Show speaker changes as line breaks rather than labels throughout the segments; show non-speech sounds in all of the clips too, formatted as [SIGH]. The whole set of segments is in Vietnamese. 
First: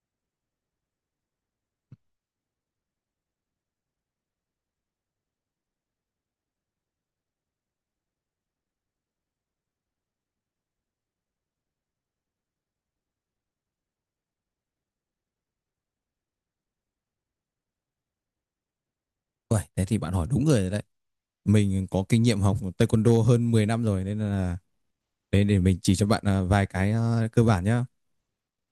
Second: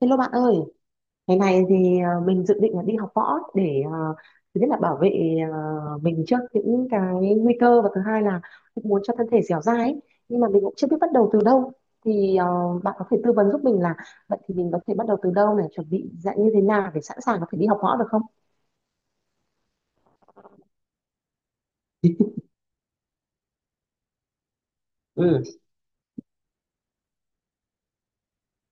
Hello bạn ơi, ngày này thì mình dự định là đi học võ để thứ nhất là bảo vệ mình trước những cái nguy cơ và thứ hai là cũng muốn cho thân thể dẻo dai ấy. Nhưng mà mình cũng chưa biết bắt đầu từ đâu. Thì bạn có thể tư vấn giúp mình là vậy thì mình có thể bắt đầu từ đâu này, chuẩn bị dạng như thế nào để sẵn sàng có thể đi học võ được không?
Uầy, thế thì bạn hỏi đúng người rồi đấy. Mình có kinh nghiệm học taekwondo hơn 10 năm rồi nên là
Ừ,
để mình chỉ cho bạn vài cái cơ bản nhá.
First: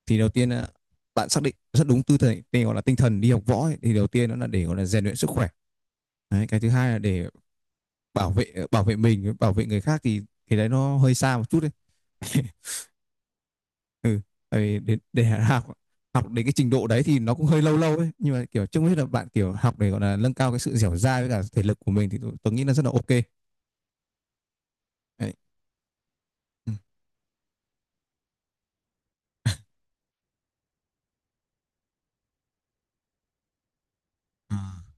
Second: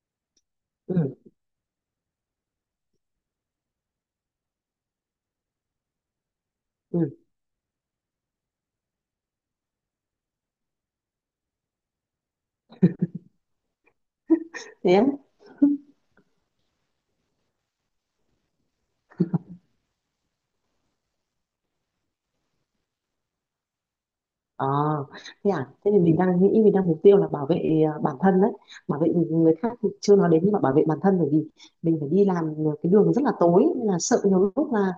Thì đầu tiên là
ừ,
bạn xác định rất đúng tư thế, tên gọi là tinh thần đi học võ ấy. Thì đầu tiên nó là để gọi là rèn luyện sức khỏe. Đấy, cái thứ hai
ừ.
là để bảo vệ mình, bảo vệ người khác, thì đấy nó hơi xa một chút đấy. [LAUGHS] Ừ, tại vì
Thế
để,
á.
để học học đến cái trình độ đấy thì nó cũng hơi lâu lâu ấy, nhưng mà kiểu chung hết là bạn kiểu học để gọi là nâng cao cái sự dẻo dai với cả thể lực của mình thì tôi nghĩ là rất là ok
Ờ,
đấy.
thế à, thế thì mình đang nghĩ
Ừ.
mình đang mục tiêu là bảo vệ à, bản thân đấy, bảo vệ người khác thì chưa nói đến nhưng mà bảo vệ bản thân bởi vì mình phải đi làm cái đường rất là tối nên là sợ nhiều
À,
lúc là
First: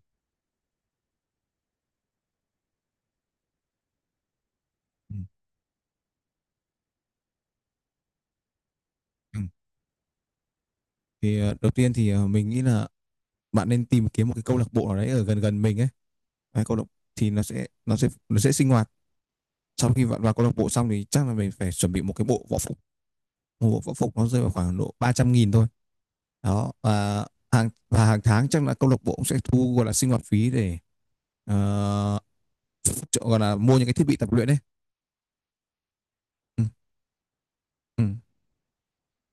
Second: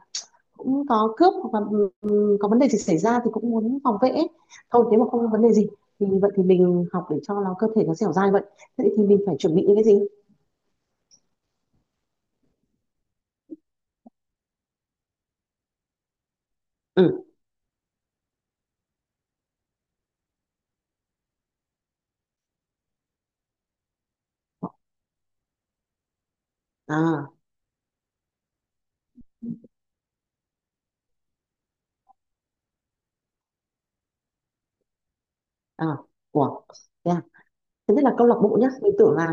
cũng có cướp hoặc là ừ, có vấn đề gì xảy ra thì cũng muốn phòng vệ ấy. Thôi nếu mà
ừ.
không có vấn đề gì thì vậy thì mình học để cho nó cơ thể nó dẻo dai vậy thế thì mình phải
Ừ.
chuẩn bị những cái gì.
Thì đầu tiên thì mình nghĩ là bạn nên tìm kiếm một cái câu lạc bộ nào đấy ở gần gần mình ấy. Đấy, câu lạc
Ừ,
thì nó sẽ sinh hoạt. Sau khi bạn vào câu lạc bộ xong thì chắc là mình phải chuẩn bị một cái bộ võ phục. Một bộ võ phục nó rơi vào khoảng độ 300.000 thôi. Đó, và
à,
hàng tháng chắc là câu lạc bộ cũng sẽ thu gọi là sinh hoạt phí để ờ, gọi là mua những cái thiết bị tập luyện ấy.
à, ủa
Ừm.
thế à? Thứ nhất là
Ừm.
câu lạc bộ nhá, mình tưởng là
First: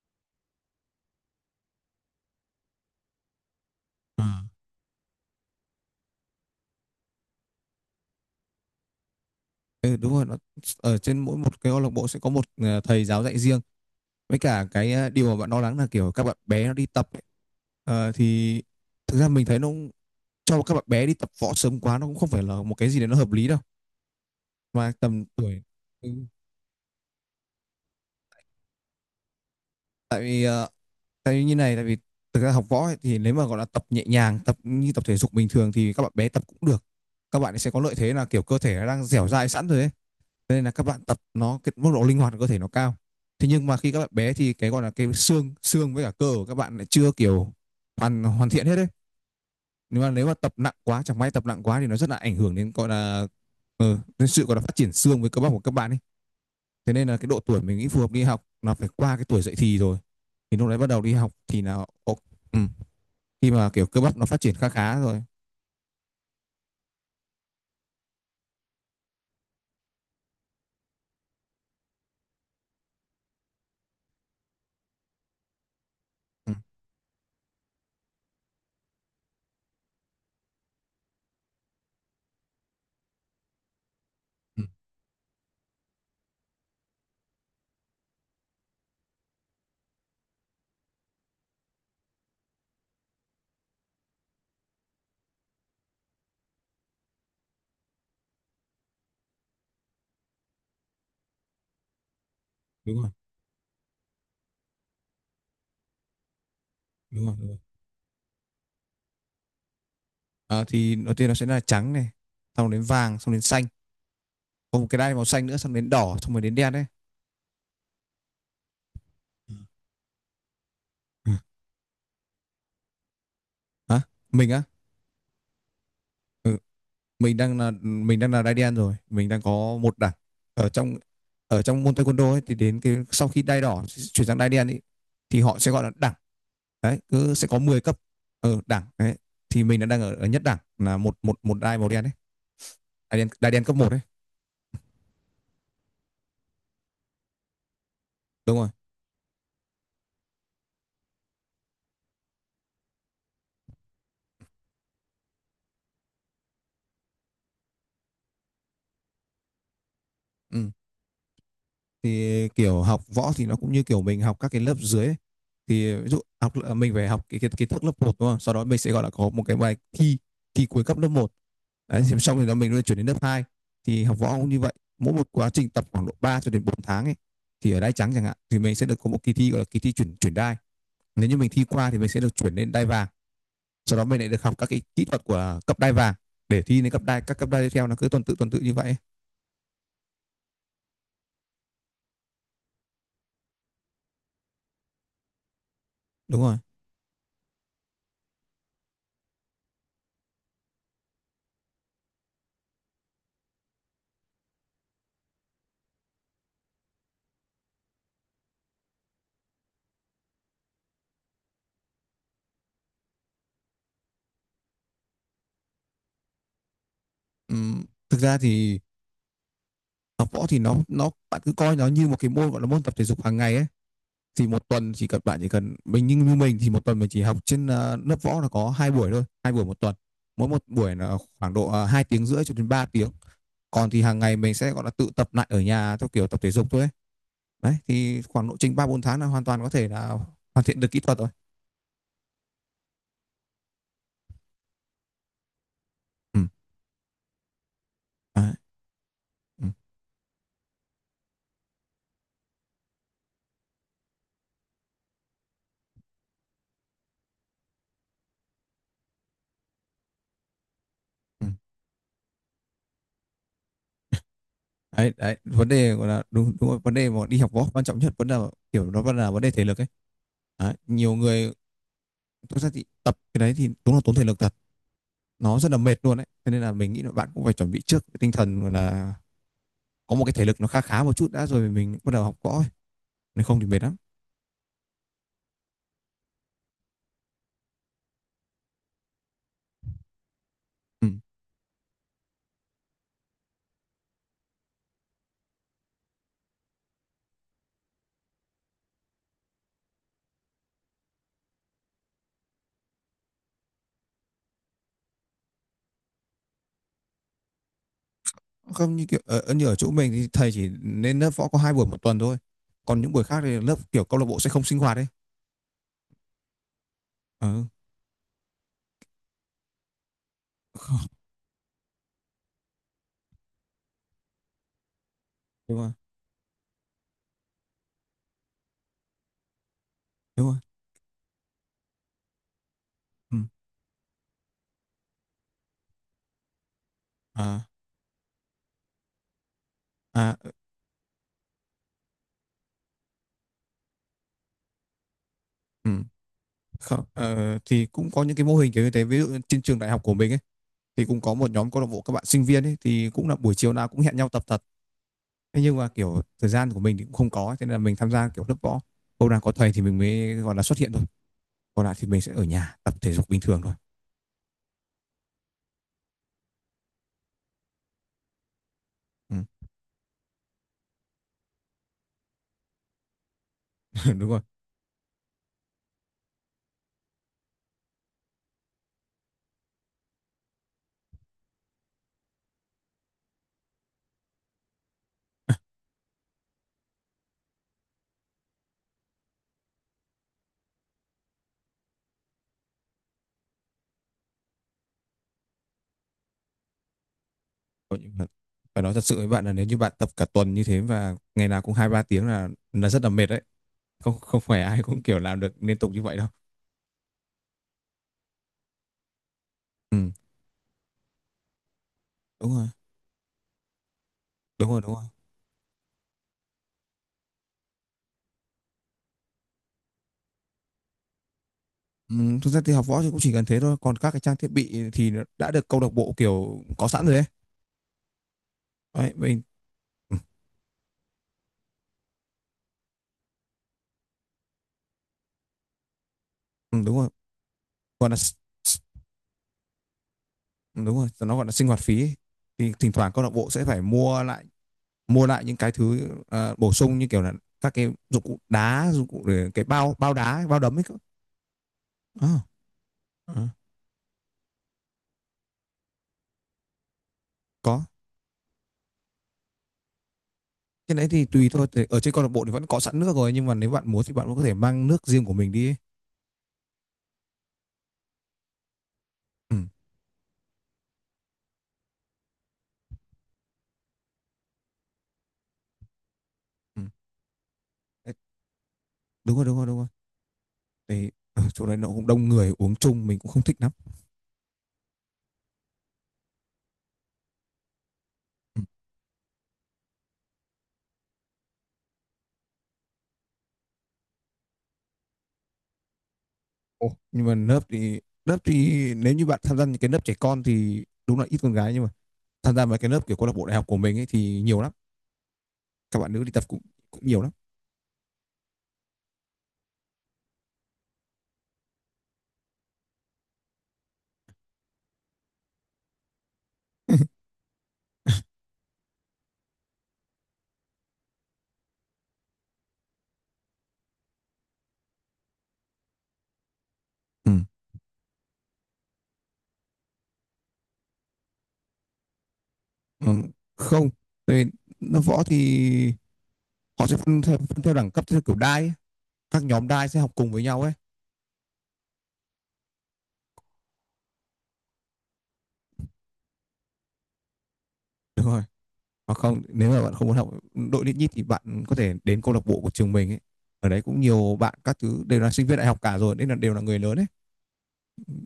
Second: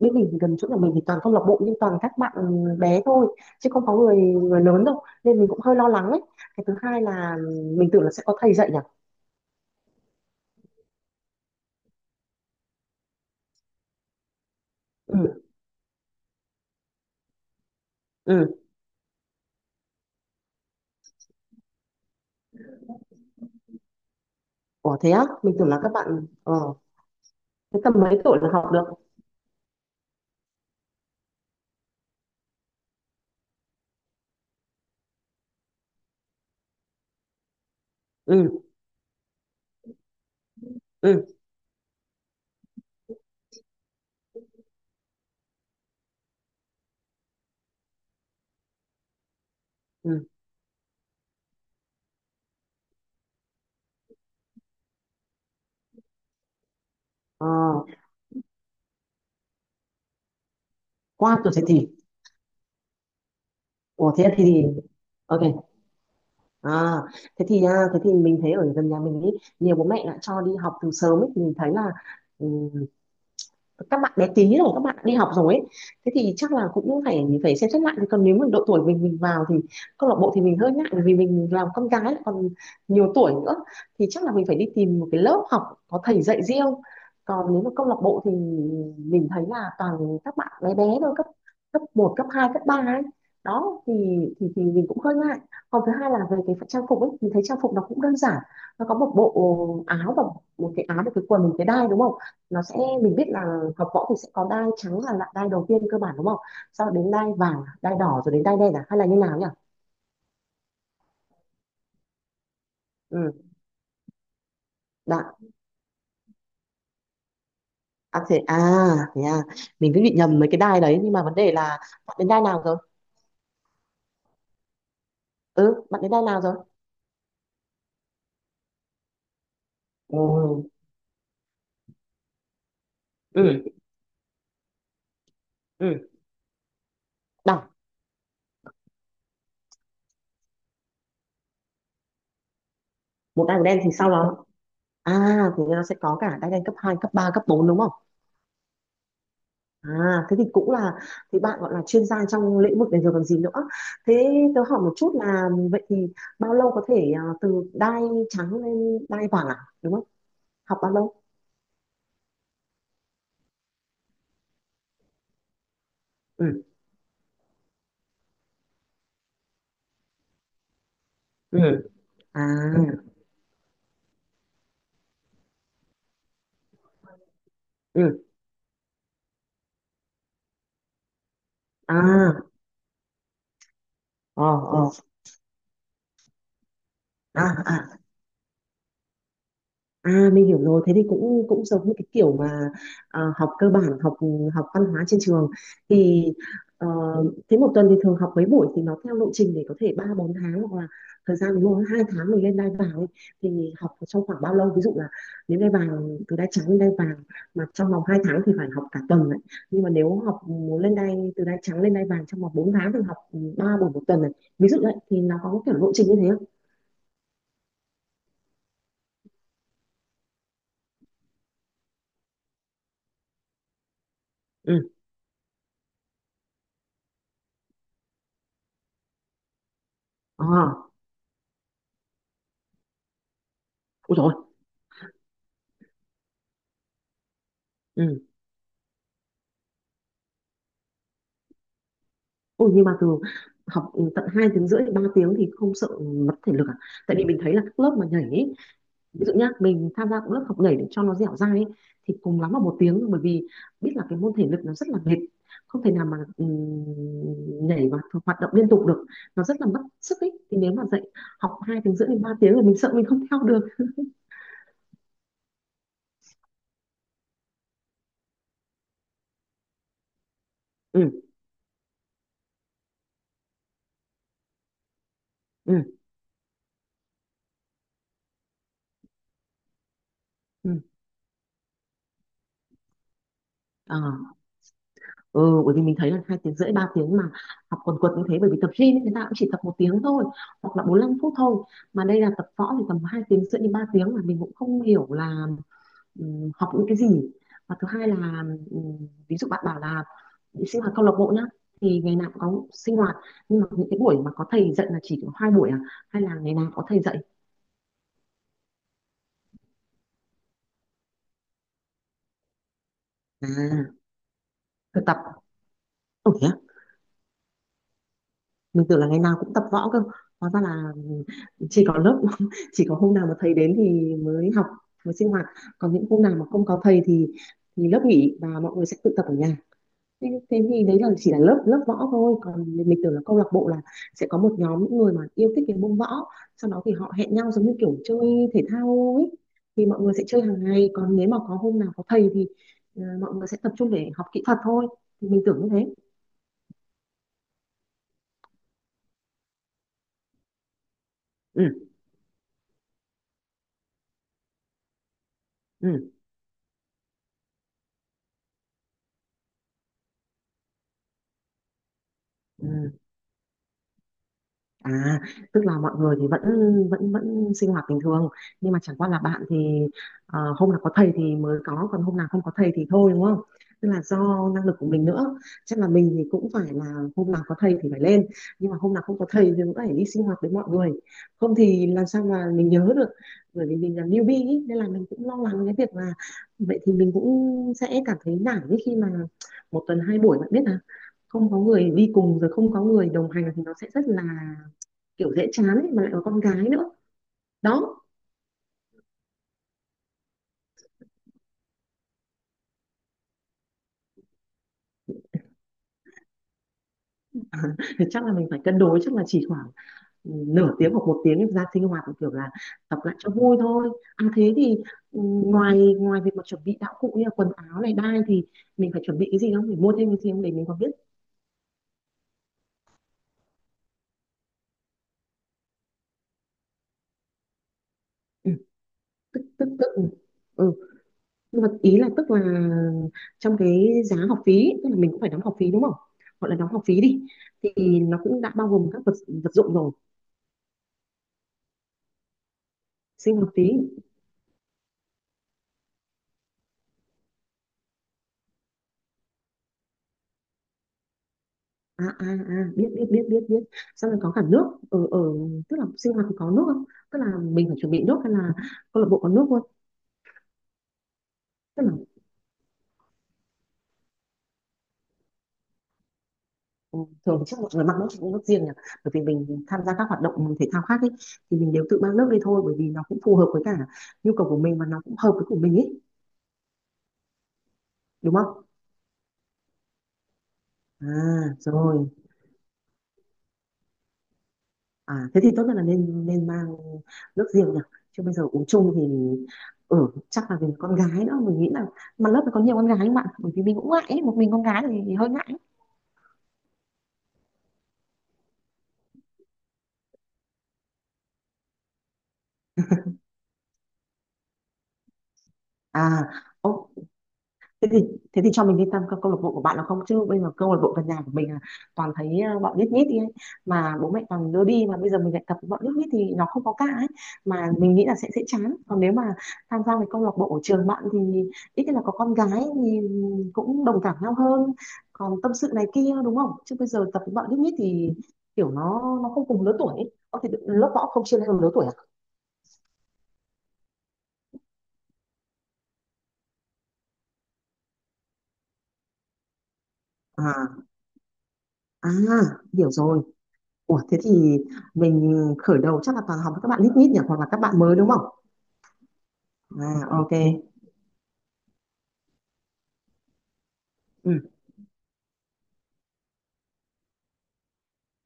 bên mình thì gần chỗ nhà mình thì toàn câu lạc bộ nhưng toàn các bạn bé thôi chứ không có người
Ờ.
người lớn đâu nên mình cũng hơi lo lắng ấy. Cái thứ hai là mình tưởng là sẽ có thầy dạy nhỉ.
Ừ, đúng rồi, nó ở trên mỗi một cái câu lạc bộ sẽ có một thầy giáo dạy riêng. Với cả cái điều mà
Ừ,
bạn lo lắng là kiểu các bạn bé nó đi tập ấy,
ừ.
thì thực ra mình thấy cho các bạn bé đi tập võ sớm quá nó cũng không phải là một cái gì đấy nó hợp lý đâu. Mà
Ủa thế á,
tầm
mình
tuổi,
tưởng là các
ừ,
bạn ờ, thế tầm mấy tuổi là học được?
tại vì, ờ, tại vì như này, tại vì thực ra học võ ấy, thì nếu mà gọi là tập nhẹ nhàng, tập như tập thể dục bình thường thì các bạn bé tập cũng được. Các bạn ấy sẽ có lợi thế là kiểu cơ
Ừ,
thể nó đang dẻo dai sẵn rồi ấy. Nên là các bạn tập
ừ,
nó, cái mức độ linh hoạt của cơ thể nó cao, thế nhưng mà khi các bạn bé thì cái gọi là cái xương xương với cả cơ của các bạn lại chưa kiểu hoàn hoàn thiện hết đấy. nếu mà
ừ.
nếu mà tập nặng quá, chẳng may tập nặng quá thì nó rất là ảnh hưởng đến gọi là đến sự gọi là phát triển xương với cơ bắp của các bạn ấy. Thế nên là cái độ
Ờ,
tuổi mình nghĩ phù hợp đi học là phải qua cái tuổi dậy thì rồi, thì lúc đấy bắt đầu đi học
qua tuổi
thì
dậy
là
thì.
ừ, khi mà kiểu cơ
Ủa
bắp nó
thế
phát triển
thì
khá khá rồi.
Ok. À, à, thế thì mình thấy ở gần nhà mình ý, nhiều bố mẹ đã cho đi học từ sớm ấy, mình thấy là các bạn bé tí rồi các bạn đã đi học rồi ấy, thế thì chắc
Ừ.
là cũng phải phải xem xét lại. Còn nếu mà độ tuổi mình vào thì câu lạc bộ thì mình hơi ngại bởi vì mình làm con gái lại còn nhiều tuổi nữa thì chắc là mình phải
Ừ,
đi tìm một cái lớp học có thầy dạy riêng. Còn nếu mà câu lạc bộ thì mình thấy là toàn các bạn bé bé thôi, cấp cấp một cấp 2 cấp 3 ấy, đó thì thì mình cũng hơi ngại. Còn thứ hai là về cái trang phục ấy, mình thấy trang phục nó cũng đơn giản, nó có một bộ áo và một cái áo một cái quần một cái đai đúng không, nó sẽ,
đúng rồi,
mình biết là học võ thì sẽ có đai trắng là lại đai đầu tiên cơ bản đúng không, sau đến
đúng
đai
rồi, đúng rồi.
vàng đai đỏ rồi đến đai đen, à hay là như nào nhỉ?
À, thì đầu tiên nó sẽ là trắng này, xong đến vàng, xong đến
Ừ,
xanh, có một cái đai màu
đã,
xanh nữa, xong đến đỏ, xong rồi đến đen đấy.
à thế à, thế à, mình cứ bị nhầm mấy cái đai đấy. Nhưng mà vấn đề là bạn đến đai nào rồi?
Hả? Mình á?
Ừ, bạn đến đai nào rồi?
Mình đang là đai đen rồi, mình đang có một đẳng.
Ừ,
Ở trong ở trong môn taekwondo ấy, thì đến cái sau khi đai
ừ,
đỏ chuyển sang đai đen ấy, thì họ sẽ gọi
ừ,
là đẳng. Đấy, cứ sẽ có
đọc
10 cấp. Đẳng đấy. Thì mình đang ở nhất đẳng, là một một một đai màu đen đấy. Đai đen,
một
đai
đai màu
đen cấp
đen
một
thì
đấy.
sau đó, à thì nó sẽ có cả đai đen cấp 2, cấp 3, cấp 4 đúng không?
Đúng rồi.
À, thế thì cũng là, thì bạn gọi là chuyên gia trong lĩnh vực này rồi còn gì nữa. Thế tớ hỏi một chút là vậy thì bao lâu có thể à, từ đai trắng lên đai vàng à, đúng không?
Ừ,
Học bao lâu?
thì kiểu học võ thì nó cũng như kiểu mình học các cái lớp dưới ấy. Thì ví dụ học,
Ừ,
mình phải học cái kiến kiến thức lớp một đúng không, sau đó mình sẽ gọi là có một cái bài thi thi cuối cấp lớp một.
ừ,
Đấy, thì xong
à,
rồi đó mình lại chuyển đến lớp hai, thì học võ cũng như vậy. Mỗi một quá trình tập khoảng độ 3 cho đến 4 tháng ấy, thì ở đai trắng
ừ,
chẳng hạn thì mình sẽ được có một kỳ thi, gọi là kỳ thi chuyển chuyển đai. Nếu như mình thi qua thì mình sẽ được
à,
chuyển lên đai vàng, sau đó mình lại được
ờ,
học các cái
ờ,
kỹ thuật của cấp đai vàng, để thi đến cấp đai, các
à,
cấp đai tiếp theo, nó
à,
cứ tuần tự như vậy.
à mình hiểu rồi, thế thì cũng cũng giống như cái kiểu mà à, học cơ bản, học học văn hóa trên trường thì
Đúng rồi.
ờ, thế một tuần thì thường học mấy buổi thì nó theo lộ trình để có thể 3 4 tháng hoặc là thời gian ví dụ 2 tháng mình lên đai vàng ấy, thì học trong khoảng bao lâu? Ví dụ là nếu đai vàng từ đai trắng lên đai vàng mà trong vòng 2 tháng thì phải học cả tuần này. Nhưng mà nếu học muốn lên đai từ đai trắng lên đai vàng trong vòng 4 tháng thì học 3 buổi một tuần này. Ví dụ đấy thì nó có kiểu lộ trình như thế không?
uhm, thực ra thì học võ thì nó bạn cứ coi nó như một cái môn, gọi là môn tập thể dục hàng ngày ấy. Thì một
Ừ.
tuần chỉ cần mình, như như mình thì một tuần mình chỉ học trên lớp võ là có hai buổi thôi, 2 buổi một tuần. Mỗi một
À,
buổi là khoảng độ hai tiếng rưỡi cho đến 3 tiếng. Còn thì
ôi
hàng
rồi.
ngày mình sẽ gọi là tự tập lại ở nhà theo kiểu tập thể dục thôi ấy. Đấy, thì khoảng lộ trình ba bốn tháng là hoàn toàn có thể là hoàn thiện được kỹ thuật rồi.
Ôi nhưng mà từ học ừ, tận 2 tiếng rưỡi 3 tiếng thì không sợ mất
Ừ.
thể lực à? Tại vì mình thấy là các lớp mà nhảy
Đấy.
ấy, ví dụ nhá,
Ừ.
mình tham gia cũng lớp học nhảy để cho nó dẻo dai ấy, thì cùng lắm là một tiếng thôi, bởi vì biết là cái môn thể lực nó rất là mệt, không thể nào mà nhảy và hoạt động liên tục được, nó rất là mất sức ấy. Thì nếu mà dạy
Ừ.
học 2 tiếng rưỡi đến 3 tiếng là mình sợ mình không theo được.
Đấy, đấy, vấn đề gọi là đúng, đúng rồi. Vấn đề mà đi học võ quan trọng nhất vẫn là kiểu, nó vẫn là vấn đề thể lực ấy. Đấy,
Ừ,
nhiều người thực ra thì tập cái đấy thì đúng là tốn thể lực thật, nó rất là
ừ,
mệt luôn đấy. Thế nên là mình nghĩ là bạn cũng phải chuẩn bị trước cái tinh thần, gọi là có một cái thể lực nó
ừ.
khá khá một chút đã rồi mình bắt đầu học võ ấy. Nếu không thì mệt lắm.
Ờ. Ừ, bởi vì mình thấy là hai tiếng rưỡi ba tiếng mà học quần quật như thế, bởi vì tập gym ấy, người ta cũng chỉ tập một tiếng thôi hoặc là bốn
Ừ.
lăm phút thôi, mà đây là tập võ thì tầm hai tiếng rưỡi đến ba tiếng mà mình cũng không hiểu là học những cái gì. Và thứ hai là ví dụ bạn bảo là đi sinh hoạt câu lạc bộ nhá, thì ngày nào cũng có sinh hoạt nhưng mà những cái buổi mà có thầy dạy là chỉ có hai buổi à hay là ngày nào có thầy dạy,
Không, như kiểu như ở chỗ mình thì thầy chỉ nên lớp võ có 2 buổi một tuần thôi, còn những buổi khác thì lớp
à
kiểu câu lạc bộ sẽ không sinh hoạt
thực
đấy.
tập ừ,
Ừ. [LAUGHS]
mình tưởng là ngày nào cũng tập võ cơ, hóa ra là
Không,
chỉ có lớp [LAUGHS] chỉ có hôm nào mà thầy đến thì mới học, mới sinh hoạt.
đúng rồi,
Còn những hôm nào mà không có thầy thì lớp nghỉ và mọi người sẽ tự tập ở nhà. Thế,
đúng rồi.
thế thì đấy là chỉ là lớp lớp võ thôi, còn mình tưởng là
Ừ.
câu lạc bộ là sẽ có một nhóm những người mà yêu thích cái môn võ, sau đó thì họ hẹn nhau giống
À.
như kiểu chơi thể thao ấy, thì mọi người sẽ
À.
chơi hàng ngày, còn nếu mà có hôm nào có thầy thì ờ, mọi người sẽ tập trung để học kỹ thuật thôi, thì mình tưởng như
Ừ.
thế.
Không, thì cũng có những cái mô hình kiểu như thế, ví dụ trên trường đại học của mình ấy, thì cũng có một nhóm câu lạc
Ừ,
bộ các bạn sinh viên ấy, thì cũng là buổi chiều nào cũng hẹn nhau tập thật. Thế nhưng mà
ừ,
kiểu thời gian của mình thì cũng không có, cho nên là mình tham gia kiểu lớp võ, hôm nào có thầy thì mình mới gọi là xuất hiện thôi, còn lại thì mình sẽ ở nhà
ừ.
tập thể dục bình thường thôi.
À, tức là mọi người thì vẫn vẫn vẫn sinh hoạt bình thường, nhưng mà chẳng qua là
Ừ.
bạn thì ờ, hôm nào có thầy thì mới có còn hôm nào không có thầy thì thôi đúng không? Tức là
[LAUGHS] Đúng rồi.
do năng lực của mình nữa. Chắc là mình thì cũng phải là hôm nào có thầy thì phải lên, nhưng mà hôm nào không có thầy thì cũng phải đi sinh hoạt với mọi người. Không thì làm sao mà mình nhớ được, bởi vì mình là newbie ý, nên là mình cũng lo lắng cái việc là vậy thì mình cũng sẽ cảm thấy nản ấy, khi mà một tuần hai buổi bạn biết là không có người đi cùng rồi không có người đồng hành thì nó sẽ rất là kiểu dễ chán ấy, mà lại có con gái nữa
Có,
đó,
phải nói thật sự với bạn là nếu như bạn tập cả tuần như thế và ngày nào cũng hai ba tiếng là rất là mệt đấy, không không phải ai cũng kiểu làm được liên tục như vậy đâu.
thì chắc là mình phải cân đối, chắc là chỉ khoảng
Ừ.
ừ, nửa tiếng hoặc một tiếng ra sinh hoạt kiểu là
Đúng rồi,
tập lại cho vui thôi. À thế
đúng
thì
rồi, đúng rồi.
ừ, ngoài ngoài việc mà chuẩn bị đạo cụ như là quần áo này đai thì mình phải chuẩn bị cái gì không, mình mua thêm cái gì không để mình còn biết.
Ừ, thực ra thì học võ thì cũng chỉ cần thế thôi, còn các cái trang thiết bị thì nó đã được câu lạc bộ kiểu có sẵn rồi đấy.
Ừ,
Đấy, mình.
tức tức tức ừ.
Ừ.
Ừ. Nhưng mà ý là tức là trong cái giá học phí tức là mình cũng phải đóng học phí đúng không, gọi là đóng
Ừ,
học
đúng
phí
rồi.
đi thì
còn là
nó
s-
cũng đã bao gồm các vật vật dụng rồi.
đúng rồi, nó gọi là sinh hoạt phí ấy. Thì thỉnh thoảng câu lạc
Sinh
bộ
hoạt
sẽ
phí.
phải mua lại những cái thứ bổ sung, như kiểu là các cái dụng cụ đá, dụng cụ để cái bao bao đá, bao đấm ấy cơ.
À, à,
Ờ.
à, biết biết biết biết
Ờ.
biết Xong rồi có cả nước, ở ở tức là sinh hoạt thì có nước không, tức là mình phải
Có,
chuẩn bị nước hay là câu lạc bộ có nước luôn.
cái đấy thì tùy thôi.
Tức
Thì
là
ở trên câu lạc bộ thì vẫn có sẵn nước rồi, nhưng mà nếu bạn muốn thì bạn cũng có thể mang nước riêng của mình đi ấy.
ừ, thường thì chắc mọi người mang nước, nước riêng nhỉ, bởi vì
Ừ.
mình tham gia các hoạt động thể thao khác ấy, thì mình đều tự mang nước đi thôi, bởi vì nó cũng phù hợp với cả nhu cầu của mình và nó cũng hợp với của mình ấy
Ừ. Đấy,
đúng không?
đúng rồi, đúng rồi, đúng rồi, thì ở
À
chỗ đấy nó cũng
rồi.
đông người uống chung mình cũng không thích lắm.
À, thế thì tốt nhất là nên nên mang nước riêng nhỉ, chứ bây giờ
Ừ.
uống chung thì ừ, chắc là vì con gái nữa, mình nghĩ là, mà lớp này có nhiều con gái không bạn, bởi vì mình cũng ngại ấy. Một mình con gái thì hơi ngại.
Ồ, nhưng mà lớp thì, lớp thì nếu như bạn tham gia những cái lớp trẻ con thì đúng là ít con gái, nhưng mà tham gia vào cái lớp kiểu câu lạc bộ đại học của mình ấy thì nhiều lắm, các bạn nữ
À
đi tập cũng
ok,
cũng nhiều lắm.
thế thì thế thì cho mình đi tham các câu lạc bộ của bạn là không, chứ bây giờ câu lạc bộ gần nhà của mình là toàn thấy ờ, bọn nhít nhít đi ấy, mà bố mẹ toàn đưa đi, mà bây giờ mình lại tập với bọn nhít nhít thì nó không có cả ấy,
[LAUGHS]
mà mình nghĩ là sẽ chán. Còn nếu mà tham gia cái câu lạc bộ ở trường bạn thì ít nhất là có con gái thì cũng đồng cảm nhau hơn, còn tâm sự này kia đúng không, chứ bây giờ tập
Ừ.
với bọn nhít nhít thì kiểu nó không cùng lứa tuổi ấy. Có thể lớp võ không chia theo lứa tuổi à?
Ừ. Không, tại vì nó võ thì họ sẽ phân theo đẳng cấp, theo kiểu đai ấy. Các nhóm đai sẽ học cùng với nhau
À,
ấy.
à, hiểu rồi. Ủa, thế thì mình khởi đầu chắc là toàn học với các bạn lít nhít nhỉ, hoặc là các bạn mới đúng không?
Đúng rồi, hoặc không, nếu mà bạn không muốn
À
học
ok.
đội lít nhít thì bạn có thể đến câu lạc bộ của trường mình ấy, ở đấy cũng nhiều,
Ừ.
bạn các thứ đều là sinh viên đại học cả rồi nên là đều là người lớn ấy,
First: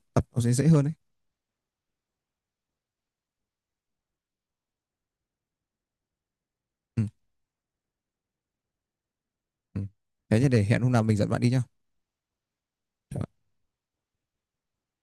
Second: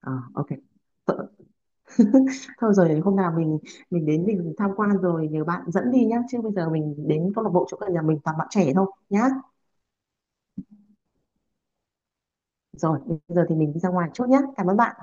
Ờ,
tập nó
ok.
sẽ
[LAUGHS]
dễ hơn ấy.
Thôi rồi hôm nào mình đến mình tham quan rồi nhờ bạn dẫn đi nhá, chứ bây giờ mình
Ừ.
đến câu lạc bộ chỗ gần nhà mình toàn bạn trẻ thôi nhá.
Ừ, thế thì để hẹn hôm nào mình dẫn bạn đi nhá.
Rồi bây giờ thì mình đi ra ngoài chút nhá. Cảm ơn bạn.